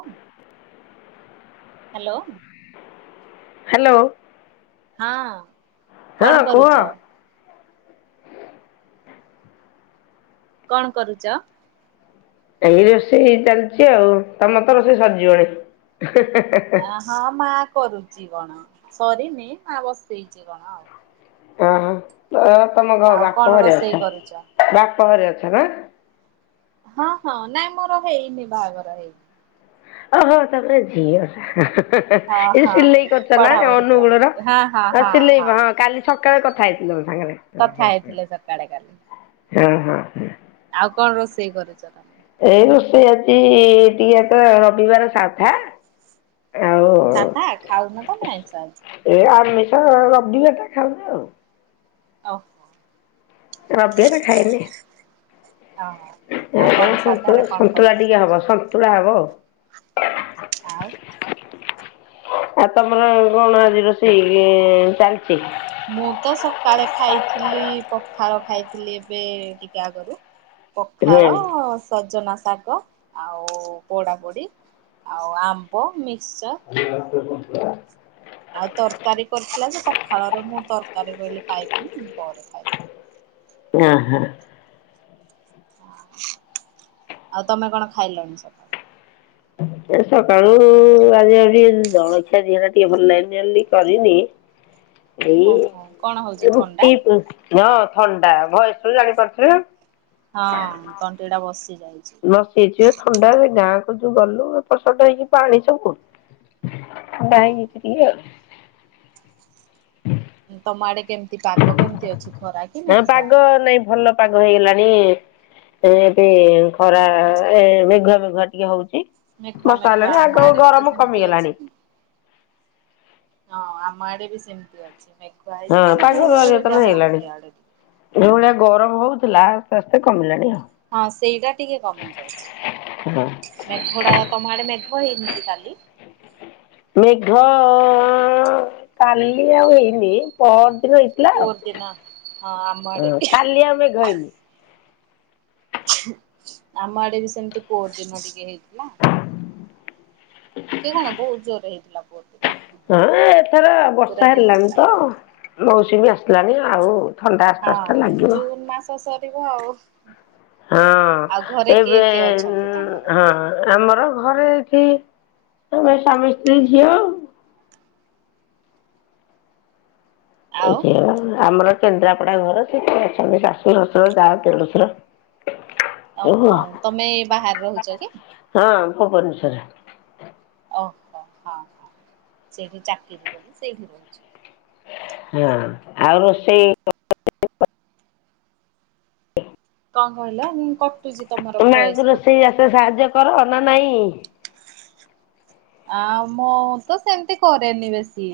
Hello. Hello. ହଁ, ହଁ କଣ କୁହ କରୁଚ? କଣ କରୁଚ? ଏଇ ରୋଷେଇ ହେଇ ଚାଲିଛି ଆଉ ତମରତ ରୋଷେଇ ସରିଯିବଣି। ଆ ହଁ ମା କରୁଛି କଣ, ସରିନି ମା ବସେଇଛି କଣ ଆଉ। ଅଁ ତ ତମ ଘ ଆଉ କଣ ବାପ ଘରେ ରୋଷେଇ ଅଛ କରୁଛ? ବା ତରେ ଅଛ ପା? ହଁ ହଁ ନାଇଁ ମୋର ହେଇନି ବାହାଘର ହେଇନି। ଓହୋ ତ ସେ ଝିଅଟା। ହଁ ଏ ହଁ। ସିଲେଇ କରୁଚ ନାଁ ଏ ପଢାପଢି ଅନୁଗୁଳର ଚାଲିଛି ହଁ ହଁ ଆ ହଁ ସିଲେଇ ହଁ କାଲି ସ କାଳେ କଥା ହେଇଥିଲ ମୋ ସାଙ୍ଗରେ ଅଁ କଥା ହଁ ହେଇଥିଲେ ସକାଳେ କାଲି। ହଁ ଅଁ ହଁ। ଆଉ କଣ ରୋଷେଇ କରୁଚ ତ ଏଇ ରୋଷେଇ ଆଜି ଟିକେ ତ ରବିବାର ସାଧା। ଆଉ ସାଧା ଖାଉ ନ ତମେ ଆଇଁଷ ଆଜି? ତ ରବିବାରଟା ଖାଉନା ଆଉ। ଆଉ ହ। ରବିବାରେ ଖାଏନି ଓହୋ। ଆ। ଆଉ କଣ ଏ ସାଧାରେ ସନ୍ତୁଳା କଣ କଣ ସନ୍ତୁଳା ଟିକେ ବନଉଛ ହବ ସନ୍ତୁଳା ହବ। ଆଉ ଆଉ ତମର କଣ ଆଜି ରୋଷେଇ ଇଏ ଚାଲଚି। ମୁଁ ତ ସକାଳେ ଖାଇଥିଲି ପଖାଳ ଖାଇଥିଲି ଏବେ ଟିକେ ଆଗରୁ। ହୁଁ ପଖାଳ ସଜନା ଶା ଗ ଆଉ ପୋଡ଼ା ପୋଡ଼ି ଆଉ ଆମ୍ବ ମି ଦେଇ ଦୋଉନ ଟିଏ ସନ୍ତୁଳା। ଆଉ ତରକାରୀ କରିଥିଲା ଯେ ପଖାଳର ମୁଁ ତରକାରୀ କହିଲି ଖାଇବିନି ପରେ ଖାଇବି। [inaudible] ଏଁ ହଁ। ଆଉ ତମେ କଣ ଖାଇଲଣି ସକାଳୁ? ଏ ସକାଳୁ ଆଜି ଆଜି ଜଳଖିଆ ଦିହଟା ଟିକେ ଭଲ ଲାଗେନି ବୋଲି କରିନି। ହ ଏଇ ରୁଟି ପୁ ହଁ ଥଣ୍ଡା ଭଏସ୍ ରୁ ଜାଣିପାରୁଥୁବେ। ହଁ ତଣ୍ଟିଟା ବସି ଯାଇ ବସିଚି ଏ ଥଣ୍ଡାରେ ଗାଁକୁ ଯୋଉ ଗଲୁ ଏପଟ ସେପଟ ହେଇକି ପାଣି ସବୁ ଥଣ୍ଡା ହେଇ ହଁ। ଯାଇଚି ଟିକେ ଆଉ। ତମ ଆଡ଼େ କେମତି ପାଗ କେମତି ଅଛି ଖରା କି ଆଉ ମେଘୁଆ? ପାଗ ନାଇଁ ଭଲ ପାଗ ହେଇଗଲାଣି ଏବେ ଖରା ଏ ମେଘୁଆ ମେଘୁଆ ଟିକେ ହଉଚି। ମେଘୁଆ ମେଘୁଆ ଆମ ଆଡ଼େ ବି ତ ସେମତି କମିଗଲାଣି ଅଛି। ହଁ ଆମ ଆଡ଼େ ବି ସେମତି ଅଛି। ମେଘୁଆ ହଁ ହେଇଛି କିନ୍ତୁ ପା ଗୁଳୁ ଗୁଳିଟା ପରିବର୍ତ୍ତନ ହଉଛି ହେଇଗଲାଣି ଇଆଡେ ଟିକେ। ଯୋଉ ଭଳିଆ ଗରମ ହଉ ଥୁଲା ଆସ୍ତେ ଆସ୍ତେ କମିିଲାଣି ଆଉ। ହଁ ସେଇଟା ଟିକେ କମି ହଁ। ଯାଇଛି ମେଘଡ଼ା ତମ ଆଡ଼େ ମେ ଘ ହେଇନି କି କାଲି? ମେଘ କାଲି ଆଉ ହେଇନି ପ ଇବେ ହେଇଥିଲା ଆଉ ପୋର ଦିନ ହଁ ଆମ ଆଡେ ଅଁ ବି କାଲି ଆଉ ମେଘ ହେଇନି। ଆମ ଆଡ଼େ ବି ସେମତି କୋଉ ଦିନ ଟିକେ ହେଇଥିଲା। ଟିକେ କଣ ବୋହୁତ ଜୋରରେ ହେଇଥିଲା ପୋଦେ। ହଁ ଏଥର ବର୍ଷା ଦିନ ହେଲାଣି ତ ସାରା। ମଉସୁମୀ ଆସିଲାଣି ଆଉ ଥଣ୍ଡା ଆସ୍ତେ ଆସ୍ତେ ହଁ ଲାଗିବ। ଜୁନ ମାସ ସରିବ ଆଉ। ଆଉ ଘରେ ହଁ କିଏ ଏବେ କିଏ ଅଛନ୍ତି ତମର? ଉଁ ହଁ ଆ ମର ଘରେ ଏଠି ଆମେ ସ୍ୱାମୀ ସ୍ତ୍ରୀ ଝିଅ ଉ। ଆଉ ଏଇଠି ଆମର କେନ୍ଦ୍ରାପଡ଼ା ଘର ସେଠି ଅଛନ୍ତି ଶାଶୁ ଶଶୁର ଯା ଦେଢ଼ଶୁର। ଅହୋ ତମେ ବାହାରେ ରହୁଚ କି? ଭୁବନେଶ୍ୱରରେ। ଅହୋ ହଁ ହଁ ସେଇଠି ଚାକିରି ବୋଲି ସେଇଠି ରହୁଚ। ହଁ ଆଉ ରୋଷେଇ କଣ କହିଲ କଟୁଛି ତମର ତ ଭଏସ ମାଙ୍କୁ ରୋଷେଇ ରାଷେଇ କଟୁଛି ଆସେ ଟିକେ। ସାହାଯ୍ୟ କର। ନା ନାଇଁ। ଆ ମୁଁ ତ ସେମିତି କରେନି ବେଶୀ।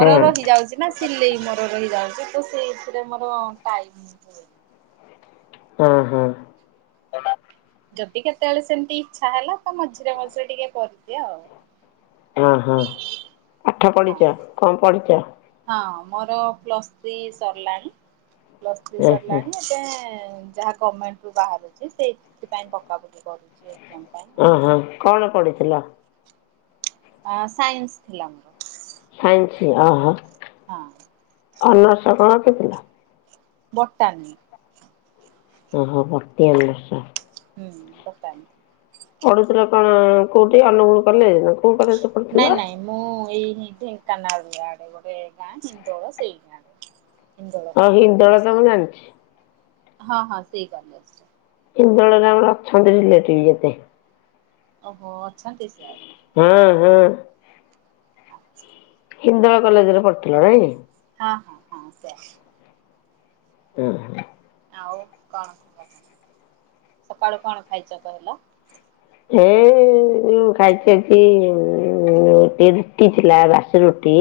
ହଁ ରହିଯାଉଛି ନା ସିଲେଇ ମୋର ରହିଯାଉଛି। ତ ସେଇଥିରେ ମୋର ଟାଇ ହନି। ଓ ହୋ। ଯଦି କେତେବେଳେ ସେମିତି ଇଚ୍ଛା ହେଲା ତ ମଝିରେ ମଝିରେ ଟିକେ କରିଦିଏ ଆଉ। ହ ହଁ ଆଠ ହଁ ପଢିଛ କମ ପଢିଛ। ହଁ ମୋର ପ୍ଲସ୍ ଥ୍ରୀ ସରିଲାଣି ପ୍ଲସ୍ ଥ୍ରୀ ଓହୋ ସରିଲାଣି। ଏବେ ଯାହା ଗମେଣ୍ଟରୁୁ ବାହାରୁଛି ସେ ସେଥିପାଇଁ ପକାପୁକି କରୁଛି। ଏକ୍ଜାମ ପାଇଁ ପିଲା। ଅ ସାଇନ୍ସ ଥିଲା ଆମର। ସାଇନ୍ସ ଅ ହ। ହଁ। ଅନର୍ସ କଣ ରଖିଥିଲ? ବଟାନି। ଓହୋ ଭତି ଆମ। ହୁଁ ବଟାନି। ପଢୁଥିଲ କଣ କୋଉଠି ଅନୁଗୁଳ କଲେଜ ନା କ ନାଇଁ ନାଇଁ ମୁଁ ଏଇ ଇ ଢେଙ୍କାନାଳରୁ ଆଡ ଗୋଟ ଗାଁ ହିନ୍ଦୋଳ ସେଇ ଗାଁ ରେ। ହିନ୍ଦୋଳ ହଁ କଲେଜ ଗୋଟେ ହିନ୍ଦୋଳ ତ ମୁଁ ସିଆଡେ ଜାଣିଛି। ହଁ ହଁ ସେଇ କଲେଜ୍ ରେ। ହିନ୍ଦୋଳରେ ଆମର ଅଛନ୍ତି ରିଲେଟିଭ ଯେତେ। ଓହୋ ଅଛନ୍ତି ସିଆଡେ। ହଁ ହଁ। ଆଚ୍ଛା। ହିନ୍ଦୋଳ କଲେଜରେ ପଢିଥିଲ ନାଇଁ। ହଁ ହଁ ହଁ ସେୟା। ହୁଁ। ଆଉ କଣ କୁହ ସକାଳୁ କଣ ଖାଇଛ କହିଲ? ହେଁ ଯୋଉଁ ଖାଇଚିନ୍ତି ଗୋଟେ ରୁଟି ଥିଲା ବାସି ରୁଟି।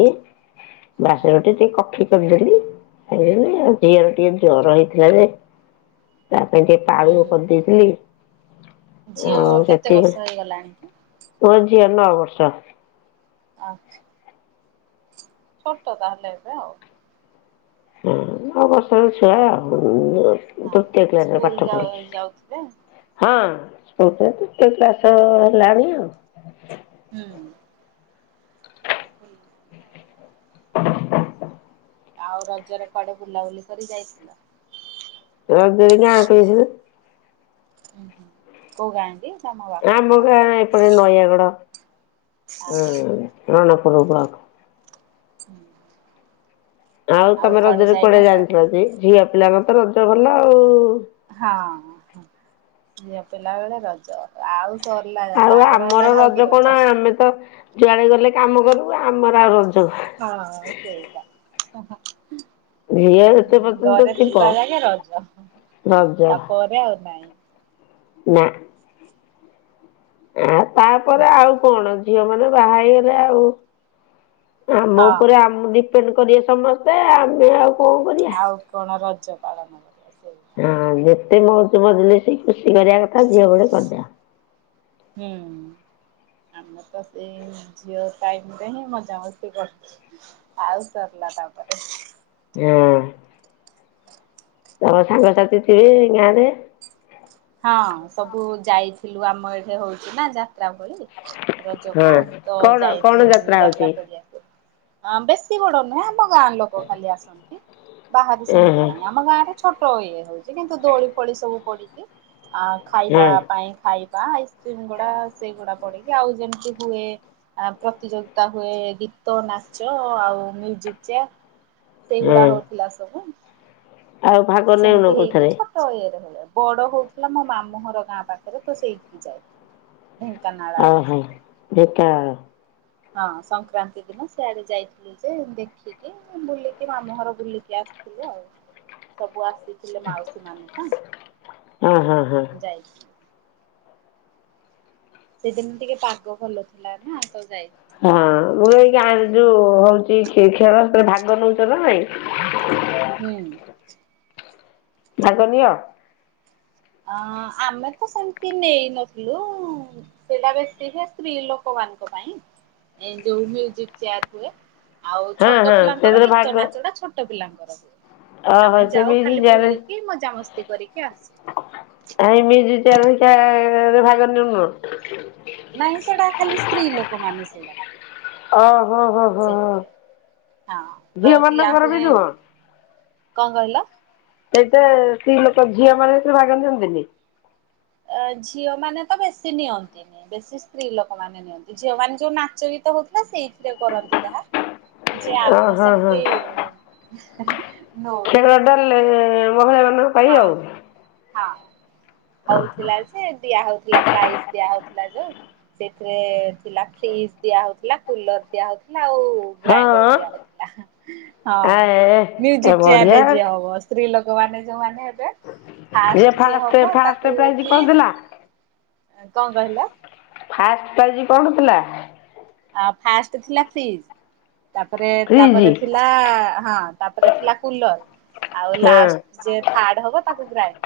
ବାସି ରୁଟି ଟିକେ କଫି। [unintelligible] ଆଉ ଝିଅର ଟିକେ ଜର ହେଇଥିଲା ଯେ ତା ପାଇଁ ଟିକେ ପାଳୁଅ ହୁଁ କରିଦେଇଥିଲି। ଝିଅ ଆଉ କେତେ ସେତିକି ବର୍ଷର ହେଇଗଲାଣି? ମୋ ଝିଅ ନ ବର୍ଷ। ଆଚ୍ଛା। ଛୋଟ ତାହାଲେ ଏବେ ଆଉ। ହଁ ନ ବର୍ଷର ଛୁଆ ଆଉ। ହଁ। ତୃତୀୟ ଶ୍ରେଣୀରେ ସ୍କୁଲ ପାଠ ଯାଉ ପଢୁଛି। ଯାଉଥିବେ ହଁ। [unintelligible] ତୃତୀୟ କ୍ଲାସ ହେଲାଣି ଆଉ। ହୁଁ। [unintelligible] [inaudible] ଆଉ ରଜରେ କୁଆଡେ ବୁଲାବୁଲି କରି ଯାଇଥିଲ? ରଜରେ ଗାଁକୁ ଯାଇଥିଲୁ। ହୁଁ ହୁଁ କୋଉ ଗାଁ କି? ତମ ବାପ ଆମ ଘର? ଗାଁ ଏପଟେ ନୟାଗଡ। ହୁଁ ଆଚ୍ଛା ରଣପୁରୁ ବ୍ଳକ। [inaudible] ଆଉ ତମେ ରଜରେ କୁଆଡେ ଯାଇଥିଲ କି ଝିଅପିଲା ମାନେ ତ ରଜ ଭଲ ଆଉ। ହଁ ଝିଅପିଲା ବେଳେ ରଜ ଆଉ ସରିଲା ଆଉ ବାହାଘର ଆମର ହେଲାଠୁ ଆଉ କି ରଜ କଣ ଆମେ ତ ଯୁଆଡେ ଗଲେ କାମ କରିବୁ ଆମର ଆଉ ରଜ ହଁ ସେଇ ତ ଅହଁ ଝିଅ ଯେତେ ପର୍ଯ୍ୟନ୍ତ ଘରେ ଥିବ ଥିବାବେଳେ ରଜ ହଁ ହଁ। ରଜ ତାପରେ ଆଉ ନାଇଁ। ନା। ଆ ହୁଁ ତାପରେ ଆଉ କଣ ଝିଅମାନେ ବାହା ହେଇଗଲେ ଆଉ ଆମ ହଁ ଉପରେ ଆମ-ଡିପେଣ୍ଡ୍ କରିବେ ସମସ୍ତେ ଆମେ ଆଉ କଣ କରିବା। ଆଉ କଣ ରଜ ପାଳନ କରିବା ସେଇଟା। ହଁ ଯେତେ ମୋଉଜ ମଜଲିସି ଖୁସି କରିବା କଥା ଝିଅ ବୋଳେ କରଦିଅ। ହୁଁ। ଆମର ତ ସେଇ ଝିଅ ଟାଇମରେ ହିଁ ମଜାମସ୍ତି କରଛୁ ଆଉ ସରଲା ତାପରେ ହଁ। ତମ ସାଙ୍ଗସାଥି ଥିବେ ଗାଁରେ? ହଁ ସବୁ ଯାଇଥିଲୁ ଆମ ଏଠି ହୋଉଚି ନା ଯା ତ୍ରା ଭଳି ହଁ ରଜକୁ ତ କଣ କଣ ଯାଇଥିଲୁ ଯାତ୍ରା ହଉଛି? ପଡିଆକୁ। ଅଁ ବେଶୀ ବଡ ନୁହଁ ମା ଗାଁ ଲୋକ ଖାଲି ଆସନ୍ତି ବାହାରୁ ସେମତି ଓହୋ ନାଇଁ ଆମ ଗାଁରେ ଛୋ ଇଏ ହୋଉଚି କିନ୍ତୁ ଦୋଳି ଫୋଳି ସବୁ ପଡିଚି ଆ ଖାଇବା ହଁ ପାଇଁ ଖାଇ ବା ଆଇସକ୍ରିମ୍ ଗୁଡା ସେଇଗୁଡା ପଡିକି ଆଉ ଯେମିତି ହୁଏ ପ୍ରତିଯୋଗିତା ହୁଏ ଗୀ ଗୀତ, ନାଚ ଆଉ ମ୍ୟୁଜିକ୍ ଚେୟାର୍ ହଁ ସେଇଗୁଡା ହଁ ହୋଉଥୁଲା ସବୁ। ଆଉ ଭାଗ ସେମତି ନେଉନ ହେଇକି କୋଉଥିରେ? ଛୋଟୋ ଇଏରେ ଭଳିଆ ବଡ ହୋଉଥୁଲା ମୋ ମାମୁଘର ଗାଁ ପାଖରେ ତ ସେଇଠିକି ଯାଏ। ଢେଙ୍କାନାଳ ଆଡେ ଓହୋ ସେଟା। ଢେଙ୍କାନାଳ। ହଁ ସଂକ୍ରାନ୍ତି ଦିନ ସିଆଡେ ଯାଇଥିଲୁ ଯେ ଦେଖିକି ବୁଲିକି ମାମୁଘର ବୁଲିକି ଆ ଆସିଲୁ ଆଉ ସବୁ ଆସିଥିଲେ ମାଉସୀମାନେ ତ। ଓ ହୋ ହୋ। ଯାଇଥିଲୁ। ସେଦିନ ଟିକେ ପାଗ ଭଲ ଥିଲା ନା ତ ଯାଇ ହଁ ମୁଁ ବି ଏଇ ଗାଁରେ ଯୋଉ ହୋଉଚି ଖେ-ଖେଳ ସେଥିରେ ଭାଗ ନୋଉଚ ନା ନାଇଁ? ହୁଁ। ଭାଗ ନିଅ? ଅଁ ଆମେ ତ ସେମତି ନେଇନଥିଲୁ ସେଟା ବେଶୀ ହେ ସ୍ତ୍ରୀ ଲୋକମା ମାନଙ୍କ ପାଇଁ ଏ ଯୋଉ ମ୍ୟୁଜିକ୍ ଚେୟାର୍ ହୁଏ। ଆଉ ହଁ ଛୋଟ ହଁ ପିଲାଙ୍କର ସେଥିରେ ଭାଗ ଗୀତ ନାଚଟା ଛୋଟ ପିଲାଙ୍କର। ହୁଏ। ଓହୋ ଆମେ ସେ ଯାଉ ମ୍ୟୁଜିକ୍ ଖାଲି ଚେୟାରରେ ବୁଲିକି ମଜାମସ୍ତି କରିକି ଆସୁ। ଆ ଏଇ ମ୍ୟୁଜିକ୍ ଚେୟାର୍ ହରିକା-ରେ ଭାଗ ନେଉନ? ନାଇଁ ସେଟା ଖାଲି ସ୍ତ୍ରୀ ଲୋକମାନେ ସେଇଟା। ପାଇଁ ଅ ହୋ ହୋ ହୋ ସେଥିପାଇଁ ହଁ ତ ଦିଆ ଝିଅମାନଙ୍କର ବି ହୁଏ ନୁହଁ? କଣ କହିଲ? ସେଇଟା ସ୍ତ୍ରୀଲୋକ ଝିଅମାନେ ସେଥିରେ ଭାଗ ନିଅନ୍ତିନି? ଅ ଝିଅମାନେ ତ ବେଶୀ ନିଅନ୍ତିନି, ବେଶୀ ସ୍ତ୍ରୀଲୋକ ମାନେ ନିଅନ୍ତି ଝିଅମାନେ ଯୋଉ ନାଚ ଗୀ ତ ହୋଉଥୁଲା ସେଇଥିରେ କରନ୍ତି ଯାହା। ଯେ ଓ ଆମେ ହଁ ହଁ ସେମତି ଖେଳଟା ଲେ-ମନେ ମନେ ହଁ କରିହବକି? ହଁ ହୋଉଥୁଲା ଯେ ଦିଆହୋଉଥୁଲା ପ୍ରାଇଜ୍ ଦିଆହୋଉଥୁଲା ଯୋଉ ସେଥିରେ ଥିଲା ଫ୍ରିଜ୍ ଦିଆହୋଉଥୁଲା କୁଲର୍ ଦିଆହୋଉଥୁ ଲା ଆଉ ଗ୍ରାଇଣ୍ଡର୍ ହଁ ଦିଆହୋଉଥୁଲା ହଁ ଆଏ ଏ ମ୍ୟୁଜିକ୍ ବଢିଆ ଚେୟାରରେ ଯିଏ ହବ ସ୍ତ୍ରୀ ଲୋକମାନେ ଯୋଉମାନେ ହେ [unintelligible] ଯେ ଫାଷ୍ଟ୍ ଯିଏ ଫାଷ୍ଟ ହବ ଫାଷ୍ଟ ତାକୁ ପ୍ରାଇଜ କଣ ଫ୍ରିଜ୍। ଥିଲା? କଣ କହିଲ? ଫାଷ୍ଟ୍ ପ୍ରାଇଜ୍ କଣ ଥିଲା? ଫାଷ୍ଟ୍ ଥିଲା ଫ୍ରିଜ। ତାପରେ, ଫ୍ରିଜ ତାପରେ ଥିଲା ହଁ ତାପରେ ଥିଲା କୁଲର୍। ଆଉ ହଁ ଲାଷ୍ଟ୍ ଯିଏ ଥାର୍ଡ ହବ ତାକୁ ଗ୍ରାଇ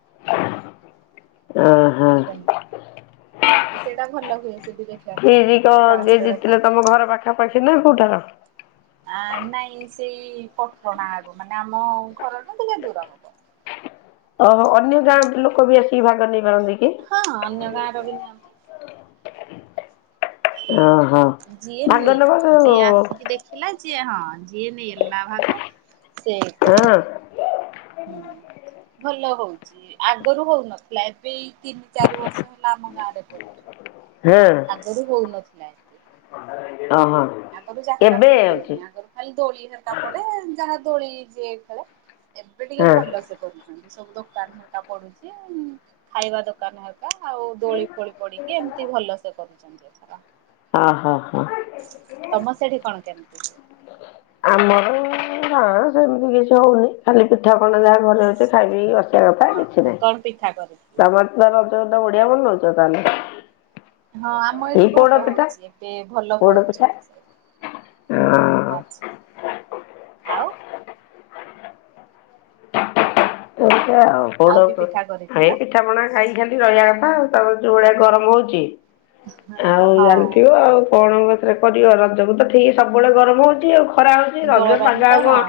[inaudible] [unintelligible] ସେଇଟା ଭଲ ହୁଏ। ସେଠି ଦେଖିବାକୁ ଫ୍ରିଜ୍ କଁ ଯିଏ ସମସ୍ତେ ଜିତିଲେ, ଦେଖାନ୍ତି। ତମ ଘର ପାଖାପାଖି ନା କୋଉଠାର? ଆ ନାଇଁ ସେଇ ପଠଣା ଆଡୁ ମାନେ ଆମ ଘରଠୁ ଟିକେ ଦୂର। [inaudible] [unintelligible] ଅନ୍ୟ ଗାଁ ଲୋକ ବି ଆସିକି ଭାଗ ନେଇ ପାରନ୍ତି କି ହଁ ଅନ୍ୟ ଗାଁ ର ବି ନିଅନ୍ତି। ହଁ। ଯିଏ ନେଲା ଯିଏ ଆସିକି ଦେଖିଲା, ଯିଏ ହଁ ଯିଏ ନେଲା ଭାଗ। ସେଇକଥା। ହଁ ହୁଁ। ଭଲ ହଉଚି ଆଗରୁ ହଉନଥିଲା, ଏବେ ଏଇ ତିନି ଚାରି ବର୍ଷ ହେଲା ଆମ ଗାଁରେ ହଁ [unintelligible] ଆଗରୁ ହୋଉନଥ୍ ଓହୋ ଆଗରୁ ଯାତ୍ରା ଏବେ ଭଳି ହଉଛି ହୁଏନି, ଆଗରୁ ଖାଲି ଦୋଳି ହେର୍କା ପଡେ ଯାହା ଦୋଳି ଯିଏ ଖେଳେ, ଏବେ ଟିକେ ହଁ ଭଲ ସେ କରୁଛନ୍ତି। ସବୁ ଦୋକାନ ହେରିକା ପଡ଼ୁଚି ଉମ୍ ଖାଇବା ଦୋକାନ ୟା ଆଉ ଦୋଳି ଫୋଳି ପଡିକି, ଏମିତି ଭଲ ସେ କରୁଛନ୍ତି ଏଥର। ହଁ ହଁ ହଁ। ତମ ସେଠି କଣ କେମିତି ହୁଏ? ଆମର ନାଁ ସେମିତି କିଛି ହଉନି ଖାଲି ପିଠା ପଣା ଯାହା ଘରେ ହଉଚି ଖାଇପିଇ କି ବସ୍। ଖାଇବା ପାଇଁ କିଛି ଓହୋ ନାଇଁ। କଣ ପିଠା କରିଥିଲ? ତମର ତ ରଜଟା ବଢିଆ ବନଉଚ ତାହେଲେ। ହଁ ଆମ ଏଇ ଏଇଠି ପୋଡ ଭଲ ପିଠା ହଉଚି। ଏବେ ଭଲ ପୋଡ ପିଠା କରୁଚନ୍ତି ସେ। ଆଚ୍ଛା ହଁ। ଆଉ। ଆଉ କି ପିଠା [unintelligible] ଏଇ ପିଠାପଣା କରିଥିଲ? ଖାଇକି ଖାଲି ରହିବା କଥା। ତାପରେ ଯୋଉଭଳିଆ ଗରମ ହଉଚି। ହଁ ଆଉ ହଁ। ଜାଣିଥିବ ଆଉ କଣ ହ ରେ କରିବ ରଜକୁ ତ ଠିକି ସବୁବେଳେ ଗରମ ହଉଚି ଆଉ। କରାହଉଚି। ରଜ ଗରମ ପାଗ ତ ଆଉ କଣ ହଁ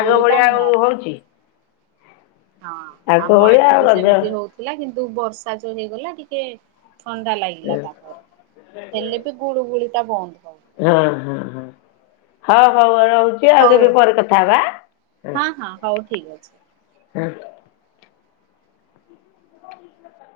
ଆଗ ଟା ଭଳିଆ ଆଉ ନିହାତି। ହଉଚି। ହଁ ଆମ ଆଗଭଳିଆ ଏଠି ଆଉ ବି ରଜ ସେମତି ହଉଥିଲା। କିନ୍ତୁ ବର୍ଷା ଯୋଉ ହେଇଗଲା ଟିକେ ଥଣ୍ଡା ଲାଗିଲା। ତାପରେ ହେଲେ ବି ଗୁଳୁ ଗୁଳିଟା ବନ୍ଦ ହଉନି। ହଁ ହଁ ହଁ ହଉ ହଉ ରହୁଚି ଆଉ ହଉ କେବେ ପରେ କଥା ହବା। ହଁ ହଁ ହଉ ଠିକ ଅଛି। [unintelligible] ହ